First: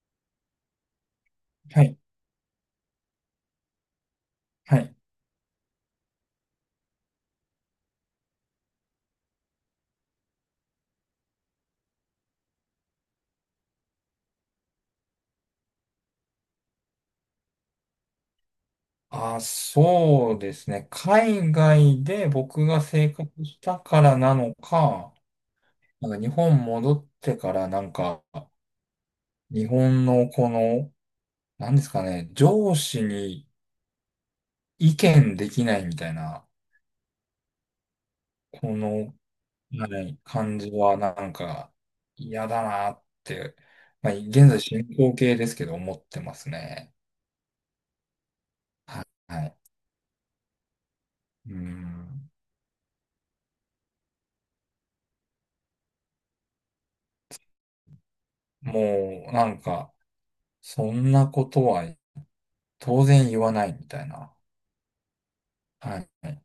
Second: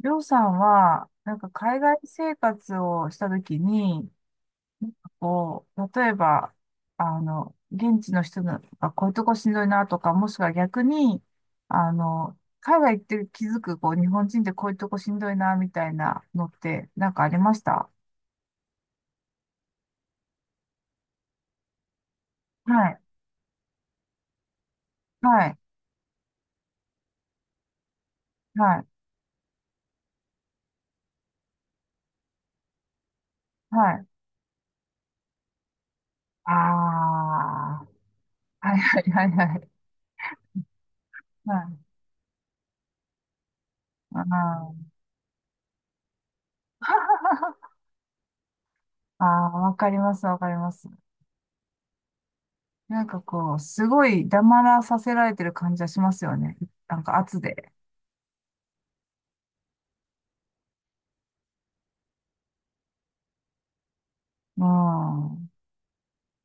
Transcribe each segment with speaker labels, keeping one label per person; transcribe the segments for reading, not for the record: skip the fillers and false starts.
Speaker 1: りょうさんは、なんか海
Speaker 2: は
Speaker 1: 外
Speaker 2: い。
Speaker 1: 生活をしたときに、
Speaker 2: は
Speaker 1: なん
Speaker 2: い。
Speaker 1: かこう、例えば、現地の人がこういうとこしんどいなとか、もしくは逆に、あの、海外行って気づく、こう、日本人ってこういうとこしんどいな、みたいなのって、なんかありました？
Speaker 2: あ、そうですね。海外で僕
Speaker 1: は
Speaker 2: が
Speaker 1: い、
Speaker 2: 生活したからなのか、
Speaker 1: はい、
Speaker 2: なんか日本戻ってからなんか、
Speaker 1: はい、
Speaker 2: 日本のこの、なんですかね、上司に
Speaker 1: はい。
Speaker 2: 意見できないみたいな、
Speaker 1: ああ、は
Speaker 2: こ
Speaker 1: い、
Speaker 2: の、
Speaker 1: はい、はい、はい。
Speaker 2: はい、感じはなん
Speaker 1: は
Speaker 2: か
Speaker 1: い、
Speaker 2: 嫌だなって、まあ、
Speaker 1: あ
Speaker 2: 現在
Speaker 1: ー
Speaker 2: 進行形ですけど思ってますね。はい。
Speaker 1: あ
Speaker 2: はい。
Speaker 1: ー、わかります、わかります。
Speaker 2: うん。
Speaker 1: なんかこう、すごい黙らさせられてる感じはしますよね。なんか圧で。
Speaker 2: もうなんか、そんなことは当然言わないみたいな。
Speaker 1: うん。
Speaker 2: はい。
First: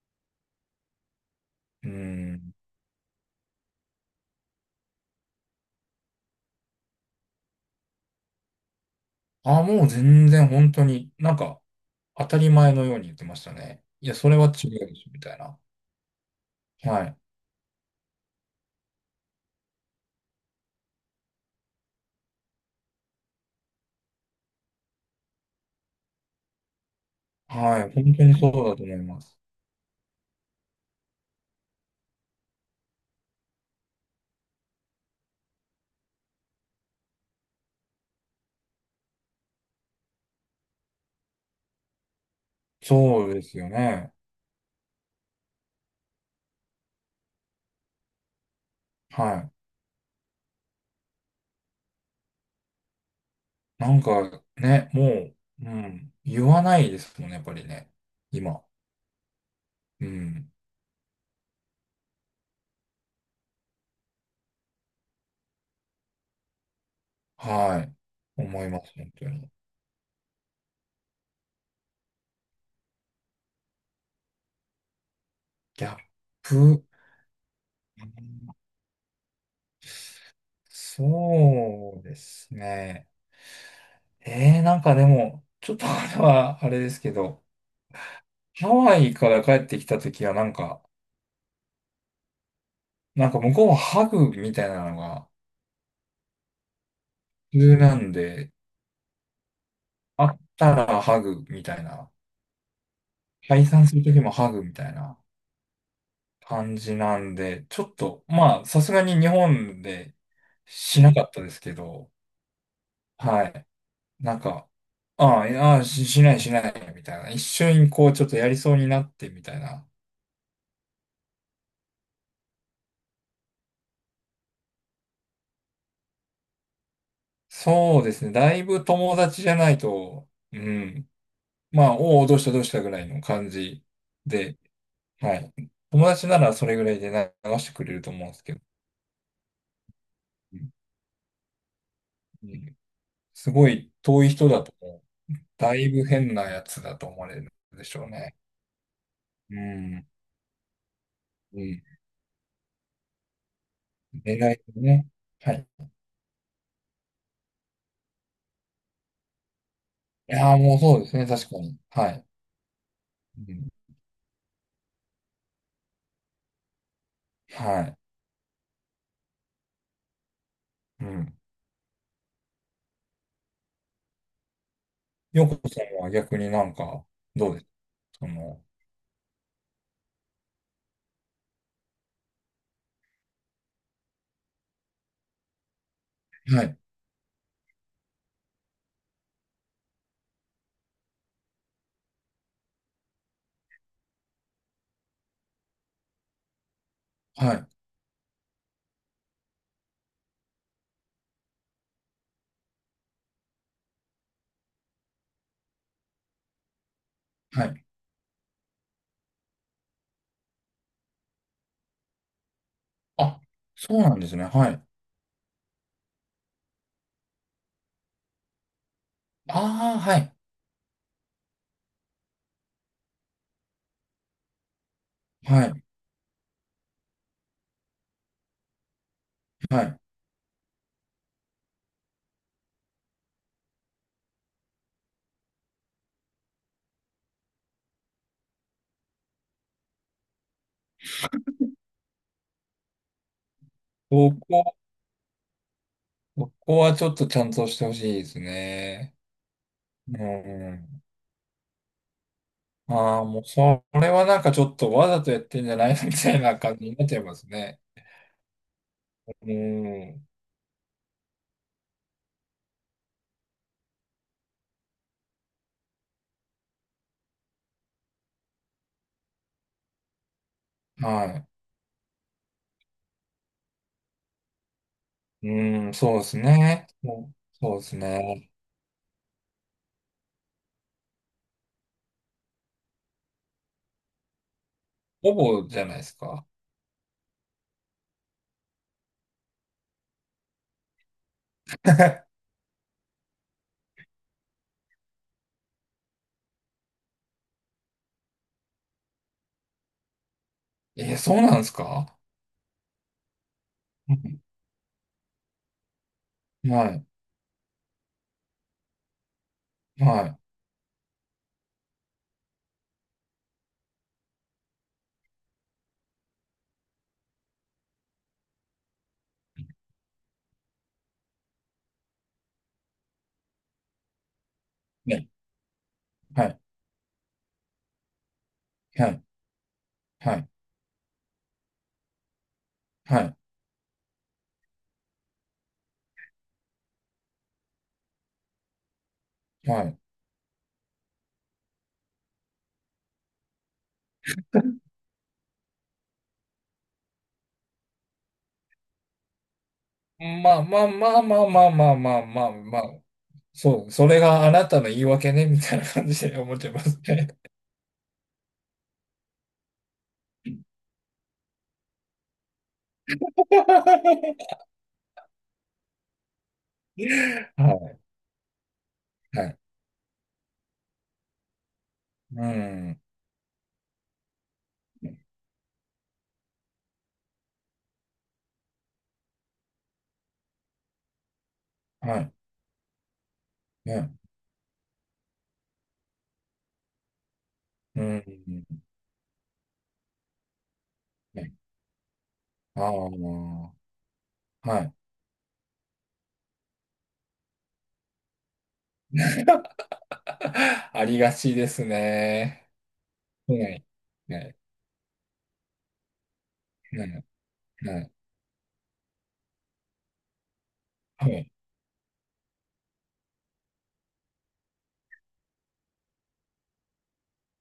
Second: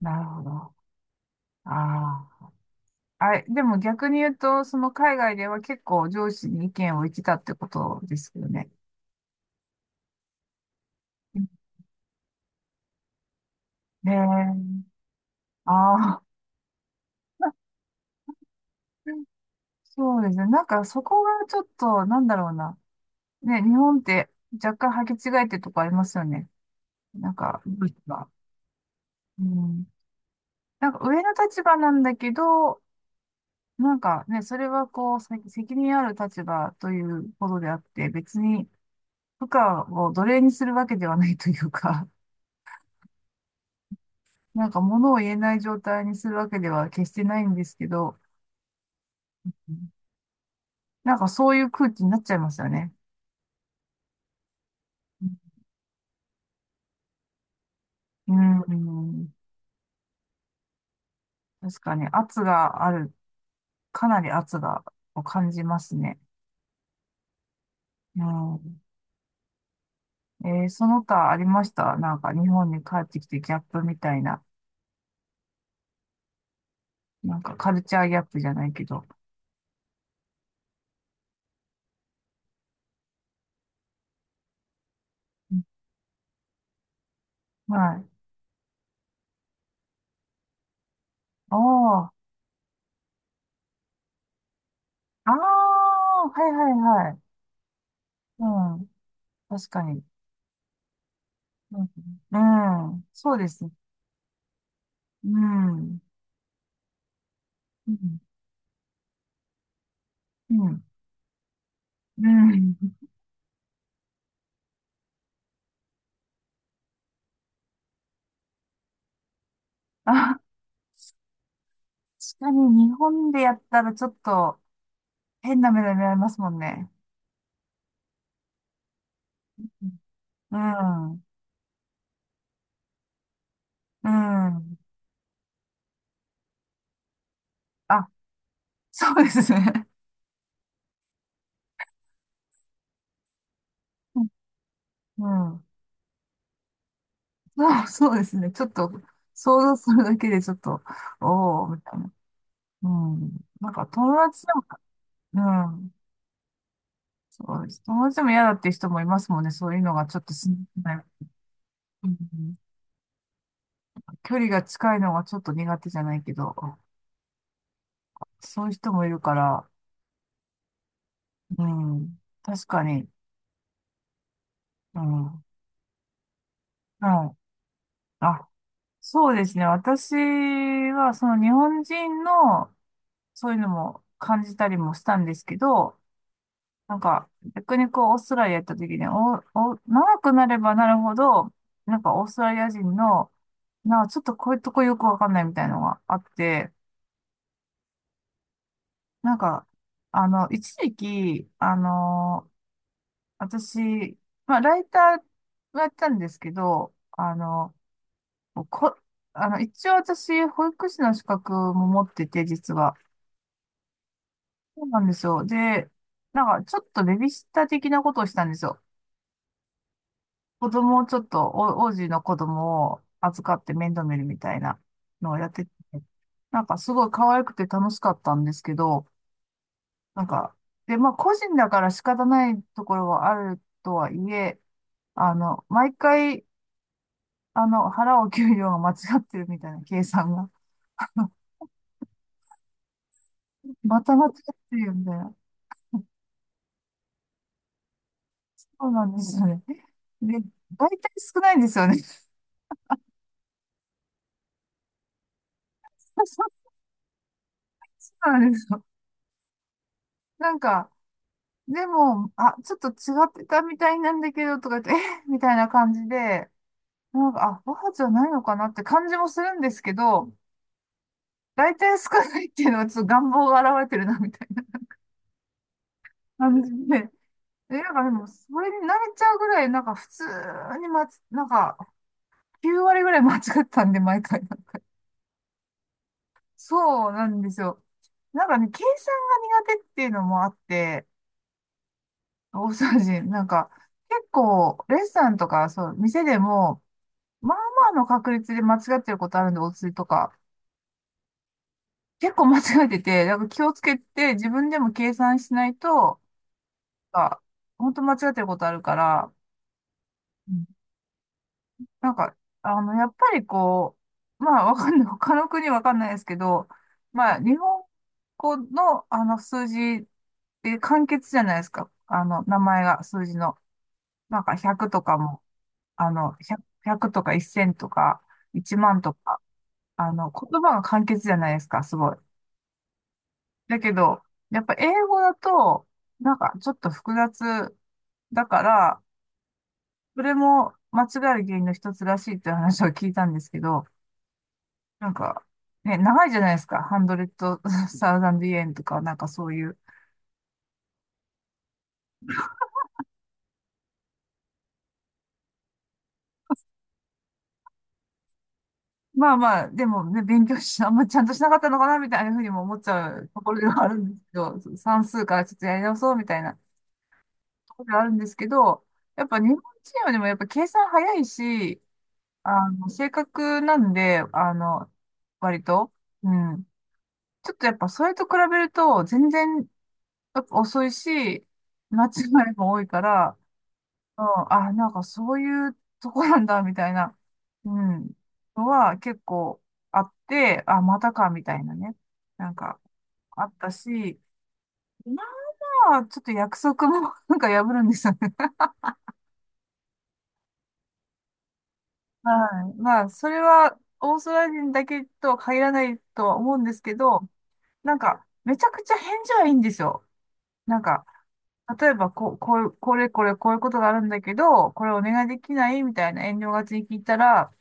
Speaker 1: なるほど。あ
Speaker 2: う
Speaker 1: あ。
Speaker 2: ん。
Speaker 1: あれ、でも逆に言うと、その海外では結構上司に意見を言ってたってことですよね。
Speaker 2: あ、もう全然本当に、なんか当たり前のように言ってましたね。い
Speaker 1: ね
Speaker 2: や、それは違う
Speaker 1: え。
Speaker 2: でしょ、みたいな。
Speaker 1: ああ。
Speaker 2: はい。
Speaker 1: そうですね。なんかそこがちょっと、なんだろうな。ね、日本って若干履き違えてるとこありますよね。なんか、うん。
Speaker 2: はい。本当にそうだと思います。
Speaker 1: うん、なんか上の立場なんだけど、なんかね、それはこう、責任ある立場ということであって、別に部下を奴隷にするわけではないというか、
Speaker 2: そうですよね。
Speaker 1: なんか物を言えない状態にするわけでは決してないんですけど、
Speaker 2: はい。
Speaker 1: うん、なんかそういう空気になっちゃいますよね。
Speaker 2: なんかね、もう、うん。言わないですもんね、やっぱりね。
Speaker 1: うん、
Speaker 2: 今。
Speaker 1: うん、
Speaker 2: うん。
Speaker 1: 確かに圧がある、かなり圧がを感じますね。
Speaker 2: はい。
Speaker 1: う
Speaker 2: 思い
Speaker 1: ん、
Speaker 2: ます、本当に。
Speaker 1: その他ありました？なんか日本に帰ってきてギャップみたいな、
Speaker 2: ギャップ。うん、
Speaker 1: なんかカルチャーギャップじゃないけど。
Speaker 2: そうですね。ええ、なんかでも、
Speaker 1: うん、
Speaker 2: ちょっと あれはあれですけど、
Speaker 1: はい。
Speaker 2: ハワイから帰ってきたときはなんか、
Speaker 1: ああ。
Speaker 2: なんか向こうはハグみたいなのが
Speaker 1: ああ、はい、はい、はい。
Speaker 2: 普通なん
Speaker 1: う
Speaker 2: で、
Speaker 1: ん。確かに。
Speaker 2: 会ったらハグみた
Speaker 1: う
Speaker 2: い
Speaker 1: ん。
Speaker 2: な、
Speaker 1: うん、そうです
Speaker 2: 解
Speaker 1: ね。
Speaker 2: 散するときもハグみたいな
Speaker 1: うん。
Speaker 2: 感じなんで、ちょ
Speaker 1: う
Speaker 2: っ
Speaker 1: ん。
Speaker 2: と、まあ、さすがに日本で
Speaker 1: うん。
Speaker 2: しなかったですけど、
Speaker 1: うん、
Speaker 2: はい。なんか、ああ、いやしないしないみたいな、一緒にこうちょっとやりそうになってみたいな。
Speaker 1: あ、確かに日本でやったらちょっと変な目で見られますもんね。
Speaker 2: そうですね。だいぶ友達じゃないと、
Speaker 1: う
Speaker 2: うん。
Speaker 1: ん。
Speaker 2: まあ、おお、どうしたどうしたぐらいの感じ
Speaker 1: う
Speaker 2: で、
Speaker 1: ん。
Speaker 2: はい。友達ならそれぐらいで流してくれる
Speaker 1: あ、
Speaker 2: と思うんですけど、
Speaker 1: そうですね。
Speaker 2: うん、すごい遠
Speaker 1: う
Speaker 2: い人だと、
Speaker 1: ん。うん、
Speaker 2: だいぶ変なやつだと思われる
Speaker 1: そ
Speaker 2: で
Speaker 1: う、
Speaker 2: しょう
Speaker 1: そうで
Speaker 2: ね。
Speaker 1: すね。ちょっと
Speaker 2: う
Speaker 1: 想像する
Speaker 2: ん。
Speaker 1: だけでちょっと、
Speaker 2: う
Speaker 1: おおみ
Speaker 2: ん。
Speaker 1: たいな。うん。なんか友
Speaker 2: 恋
Speaker 1: 達で
Speaker 2: 愛
Speaker 1: も、
Speaker 2: ね。はい。
Speaker 1: うん。そうです。友達でも嫌だっていう人もいますもんね。そういうのがちょっと
Speaker 2: い
Speaker 1: し
Speaker 2: やー、
Speaker 1: ん
Speaker 2: もう
Speaker 1: ど
Speaker 2: そうです
Speaker 1: い、
Speaker 2: ね、確かに。
Speaker 1: う
Speaker 2: はい。
Speaker 1: ん、
Speaker 2: うん。
Speaker 1: 距離が近いのがちょっと苦手じゃないけど、
Speaker 2: はい。
Speaker 1: そういう人もいるから、
Speaker 2: うん。
Speaker 1: うん。確かに。うん。は
Speaker 2: よこさんは逆になんか、
Speaker 1: い。
Speaker 2: どうです、そ
Speaker 1: あ、
Speaker 2: の、
Speaker 1: そうですね。私は、その日本人の、そういうのも感じたりもしたんですけど、
Speaker 2: はい。
Speaker 1: なんか、逆にこう、オーストラリア行った時に、長くなればなるほど、なんかオーストラリア人の、なんかちょっとこういうとこよくわかんないみたいなのがあって、
Speaker 2: はい。
Speaker 1: なんか、一時期、私、まあ、ライターをやったんですけど、あ
Speaker 2: は
Speaker 1: の、
Speaker 2: い。
Speaker 1: こ、あの、一応私、保育士の資格も持ってて、実は。
Speaker 2: あ、そうなんですね。は
Speaker 1: そ
Speaker 2: い。
Speaker 1: うなんですよ。で、なんか、ちょっとベビーシッター的なことをしたんですよ。
Speaker 2: ああ、はい。
Speaker 1: 子供をちょっと、王子の子供を預かって面倒見るみたいなのをやっ
Speaker 2: は
Speaker 1: てて、
Speaker 2: い。
Speaker 1: なんか、すごい可愛くて楽しかったんですけど、
Speaker 2: はい。
Speaker 1: なんか、で、まあ、個人だから仕方ないところはあるとはいえ、毎回、払う給料が間違ってるみたいな計算が。また間違っ
Speaker 2: そ
Speaker 1: て
Speaker 2: こ
Speaker 1: るよみたいな。
Speaker 2: そこはちょっとちゃんとしてほしいです
Speaker 1: そうなん
Speaker 2: ね。
Speaker 1: ですよね。
Speaker 2: う
Speaker 1: で、大
Speaker 2: ん。
Speaker 1: 体少ないんですよね。そ
Speaker 2: ああ、もうそれはなんかちょっとわざとやってんじゃないのみたいな感じになっちゃいますね。
Speaker 1: うなんですよ。
Speaker 2: うん。
Speaker 1: なんか、でも、あ、ちょっと違ってたみたいなんだけど、とか言って、えみたいな感じで、なんか、あ、母じゃないのかなって感じもするんですけど、
Speaker 2: は
Speaker 1: 大体少ないっていうのはちょっと願望が現れてるな、みたいな
Speaker 2: い。うん、そうです
Speaker 1: 感じ
Speaker 2: ね。
Speaker 1: で。
Speaker 2: そう
Speaker 1: え、
Speaker 2: そうで
Speaker 1: なん
Speaker 2: す
Speaker 1: かでも、
Speaker 2: ね。
Speaker 1: それに慣れちゃうぐらい、なんか普通になんか、9割ぐらい間違ったんで、毎回、なんか。
Speaker 2: ほぼじゃないですか。
Speaker 1: そうなんですよ。なんかね、計算が苦手っていうのもあって、大掃除、なんか、結構、レストランとか、そう、店でも、まあまあの確率で間違ってることあるんで、お釣りとか。
Speaker 2: えー、そうなんですか？
Speaker 1: 結構間違えてて、なんか気をつけ
Speaker 2: う
Speaker 1: て、
Speaker 2: ん、
Speaker 1: 自分でも計算しないと、
Speaker 2: はい、
Speaker 1: なんか、本当間違ってることあるから、
Speaker 2: は
Speaker 1: なんか、やっぱりこう、まあ、わかんない、他の国わかんないですけど、まあ、日本語の、数字で簡潔じゃないですか。あの、名前が、数字の。なんか、100と
Speaker 2: い、
Speaker 1: か
Speaker 2: ね、
Speaker 1: も、あの、
Speaker 2: はい、
Speaker 1: 100、0とか1 0とか、1万
Speaker 2: は
Speaker 1: と
Speaker 2: い、
Speaker 1: か、
Speaker 2: はい、
Speaker 1: 言葉が簡潔じゃないですか、すごい。
Speaker 2: はい、
Speaker 1: だけど、やっぱ英語だと、なんか、ちょっと複雑だから、
Speaker 2: はい。
Speaker 1: それも間違える原因の一つらしいっていう話を聞いたんですけど、なんか、ね、長いじゃないですか。ハンドレットサウザンドイエンとか、なんかそういう。
Speaker 2: まあまあまあまあまあまあまあまあ、まあ、そう、それがあなたの言い訳ね、みたいな感じで思っちゃいますね。
Speaker 1: まあまあ、でもね、勉強し、あんまちゃんとしなかったのかな、みたいなふうにも思っちゃうところではあるんですけど、算数からちょっとやり直そうみたいなと
Speaker 2: は
Speaker 1: ころで
Speaker 2: い
Speaker 1: はあるんですけど、やっぱ
Speaker 2: は
Speaker 1: 日本
Speaker 2: い。
Speaker 1: チームでもやっぱ計算早いし、
Speaker 2: うん。
Speaker 1: 正確なんで、割と、うん。ちょっとやっぱそれと比べると、全然やっぱ遅いし、間違
Speaker 2: はい。
Speaker 1: いも多いから、
Speaker 2: ね。
Speaker 1: うん、あ、なんかそういうとこなんだ、みたいな、う
Speaker 2: う
Speaker 1: ん、の
Speaker 2: ん。
Speaker 1: は結構あって、あ、またか、み
Speaker 2: ね。
Speaker 1: たいなね。なんか
Speaker 2: あ
Speaker 1: あ
Speaker 2: あ、
Speaker 1: ったし、
Speaker 2: はい。
Speaker 1: まあ、ちょっと約束も なんか破るんですよね。
Speaker 2: ありがちです ね。
Speaker 1: はい。まあ、それ
Speaker 2: は
Speaker 1: は
Speaker 2: い。
Speaker 1: オースト
Speaker 2: は
Speaker 1: ラ
Speaker 2: い。
Speaker 1: リア人だけとは限らないとは思うんですけ
Speaker 2: はい。
Speaker 1: ど、なん
Speaker 2: はい。
Speaker 1: か、めちゃくちゃ返事はいいんですよ。なんか、
Speaker 2: はい。
Speaker 1: 例えばこう、こういう、これこれこういうことがあるんだけど、これお願いできないみたいな遠慮がちに聞いたら、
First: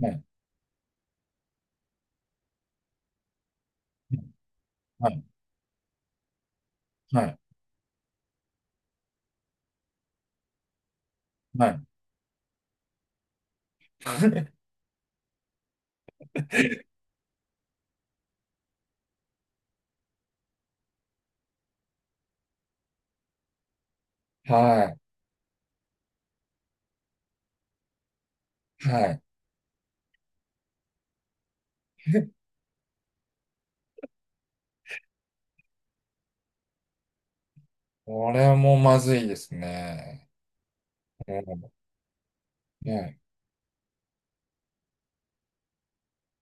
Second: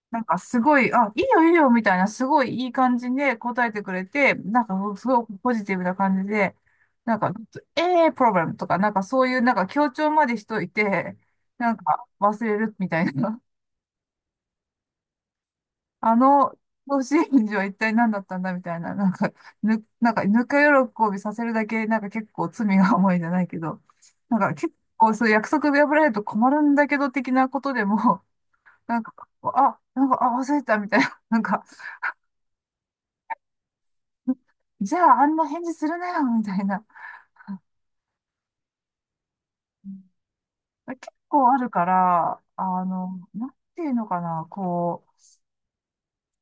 Speaker 2: は
Speaker 1: な
Speaker 2: い。
Speaker 1: んかすごい、あ、いいよいいよみたいな、すごいいい感じで答えてくれて、なんかす
Speaker 2: はい。
Speaker 1: ごいポジティブな感じで、なん
Speaker 2: は
Speaker 1: か、
Speaker 2: い。
Speaker 1: ええー、プロブレムとか、なんかそういうなんか強調までしといて、
Speaker 2: は
Speaker 1: なん
Speaker 2: い。
Speaker 1: か忘れるみたいな、あの、甲子園児は一体何だったんだみたいな、なんか、なんか、ぬか喜びさせるだけ、なんか結構罪が重いじゃないけど、なんか結
Speaker 2: はい。
Speaker 1: 構そういう約束破られると困るんだけど的なことでも、な
Speaker 2: は
Speaker 1: んか、
Speaker 2: い。
Speaker 1: あ、なんか、あ、忘れてたみたいな、なんか、じゃあ、あんな返事するなよ、みたいな。
Speaker 2: これもまずいですね。
Speaker 1: 結
Speaker 2: う
Speaker 1: 構ある
Speaker 2: ん。
Speaker 1: から、
Speaker 2: ね。
Speaker 1: なんていうのかな、こ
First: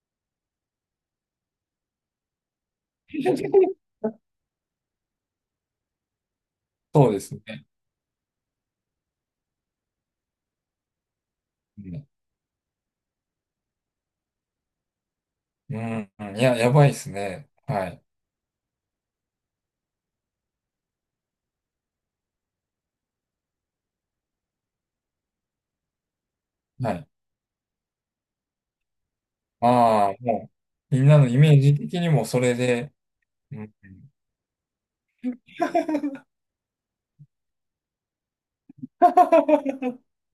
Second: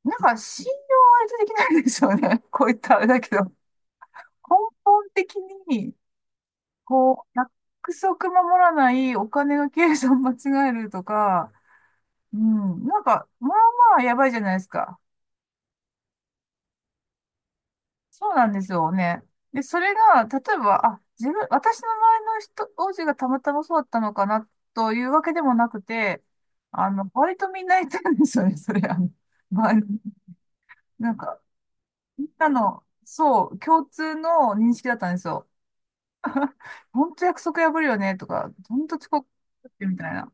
Speaker 1: う、なんか信用は割とできないでしょうね。こういったあれだけど、根本的に、
Speaker 2: そうで
Speaker 1: こう、
Speaker 2: す
Speaker 1: 約
Speaker 2: ね。
Speaker 1: 束守らない、お金の計算間違えるとか、
Speaker 2: うん。
Speaker 1: うん、なんか、まあまあやばいじゃないですか。
Speaker 2: うん。いや、やばいですね。はい。
Speaker 1: そうなんですよね。で、それが、例えば、あ、自分、私の周りの人、王子がたまたまそうだったのかな、というわけでもなくて、
Speaker 2: はい。
Speaker 1: 割とみんないたんですよね、それ、周りに。
Speaker 2: ああ、もう、みん
Speaker 1: なん
Speaker 2: なのイ
Speaker 1: か、
Speaker 2: メージ的に
Speaker 1: み
Speaker 2: も
Speaker 1: ん
Speaker 2: そ
Speaker 1: な
Speaker 2: れ
Speaker 1: の、
Speaker 2: で、
Speaker 1: そう、
Speaker 2: うん。
Speaker 1: 共通の認識だったんですよ。本当約束破るよね、とか、本当遅刻す てみたいな。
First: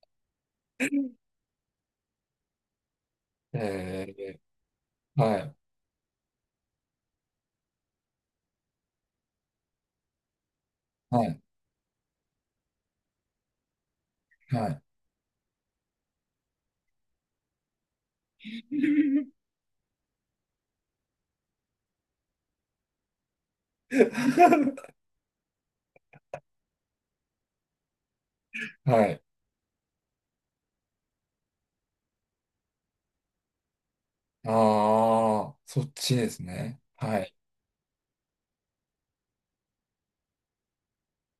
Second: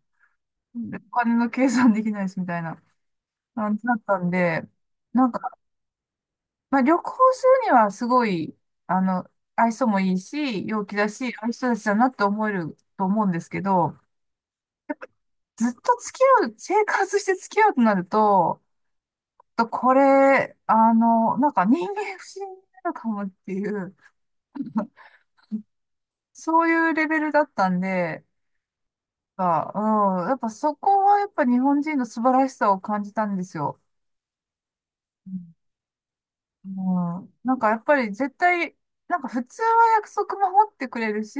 Speaker 1: でお金の計算できないし、みたいな感じだったん
Speaker 2: え
Speaker 1: で、
Speaker 2: ー、
Speaker 1: なん
Speaker 2: はい、
Speaker 1: まあ、旅行するにはすごい、あの、愛想もいいし、陽気だ
Speaker 2: は
Speaker 1: し、あ
Speaker 2: い、
Speaker 1: あいう人たちだなって思えると思うんですけど、
Speaker 2: はい。
Speaker 1: ずっと付き合う、生活して付き合うとなると、ちょっとこれ、なんか人間不信になるかもっていう、そういうレベルだったんで、や
Speaker 2: は
Speaker 1: っ
Speaker 2: い。
Speaker 1: ぱ、うん、やっぱそこはやっぱ日本人の素晴らしさを感じたんですよ。
Speaker 2: ああ、
Speaker 1: う
Speaker 2: そっちですね。
Speaker 1: ん、
Speaker 2: は
Speaker 1: う
Speaker 2: い、
Speaker 1: ん、なんかやっぱり絶対、なんか普通は約束守ってくれるし、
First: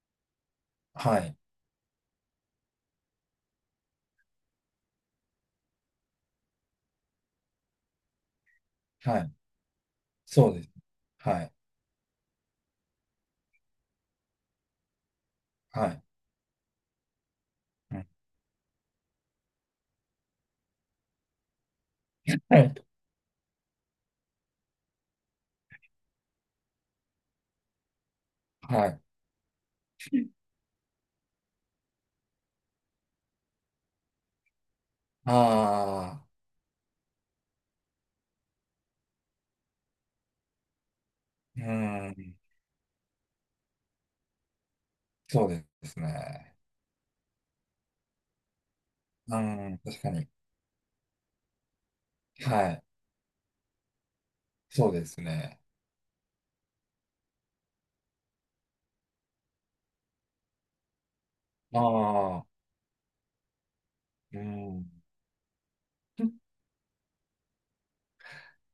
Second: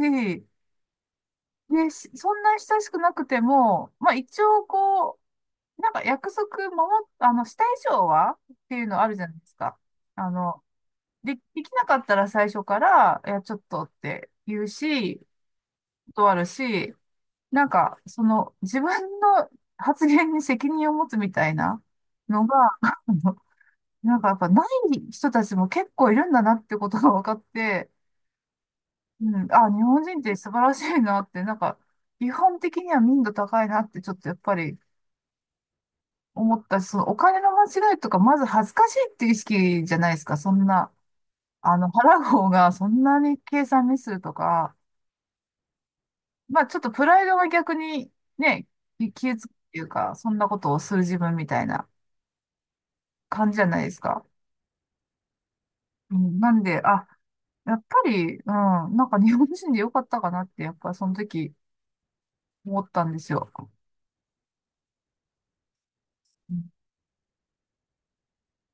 Speaker 2: はい、
Speaker 1: ね、しそんな親しくなくても、まあ一応こう、なんか約束守っ、あの、した以上はっていうのある
Speaker 2: は
Speaker 1: じゃ
Speaker 2: い。
Speaker 1: ないですか。あ
Speaker 2: そう
Speaker 1: の、
Speaker 2: です。
Speaker 1: で、
Speaker 2: はい、
Speaker 1: できなかったら最初から、いや、ちょっとって言うし、
Speaker 2: はい。
Speaker 1: 断るし、なん
Speaker 2: う
Speaker 1: か、
Speaker 2: ん、
Speaker 1: その、自分の発言に責任を持つみたいな
Speaker 2: は
Speaker 1: のが、
Speaker 2: い。
Speaker 1: あのなんかやっぱない人たちも結構いるんだなってことが分かって、
Speaker 2: はい。
Speaker 1: うん、あ、日本人って素晴らしいなって、なんか、基本的には民度高いなって、ちょっとやっぱり
Speaker 2: ああ、
Speaker 1: 思ったし、そのお金の間違いとか、まず恥ずかしいっていう意識じゃないですか、そんな。
Speaker 2: うー
Speaker 1: 払う
Speaker 2: ん、
Speaker 1: 方がそんなに計算ミスるとか、
Speaker 2: そうですね。
Speaker 1: まあちょっとプライドが逆にね、き消え
Speaker 2: う
Speaker 1: つくって
Speaker 2: ん、
Speaker 1: いう
Speaker 2: 確か
Speaker 1: か、
Speaker 2: に。
Speaker 1: そんなことをする自分みたいな
Speaker 2: はい、
Speaker 1: 感じじゃないですか。
Speaker 2: そうですね。
Speaker 1: うん、なんで、あ、やっぱり、うん、なんか日本人でよかったかなって、やっぱその時
Speaker 2: ああ、
Speaker 1: 思ったんですよ。
Speaker 2: うん。
Speaker 1: うん、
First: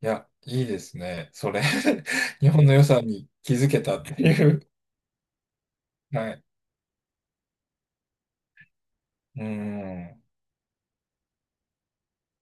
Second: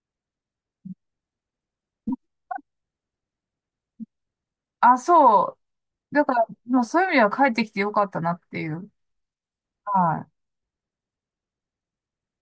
Speaker 2: いや、いいですね。それ 日本の良さに気づけたっていう。
Speaker 1: あ、そう。だ
Speaker 2: は
Speaker 1: か
Speaker 2: い。
Speaker 1: ら、もうそういう意味では帰ってきてよかったなっていう。
Speaker 2: う
Speaker 1: は
Speaker 2: ん。
Speaker 1: い。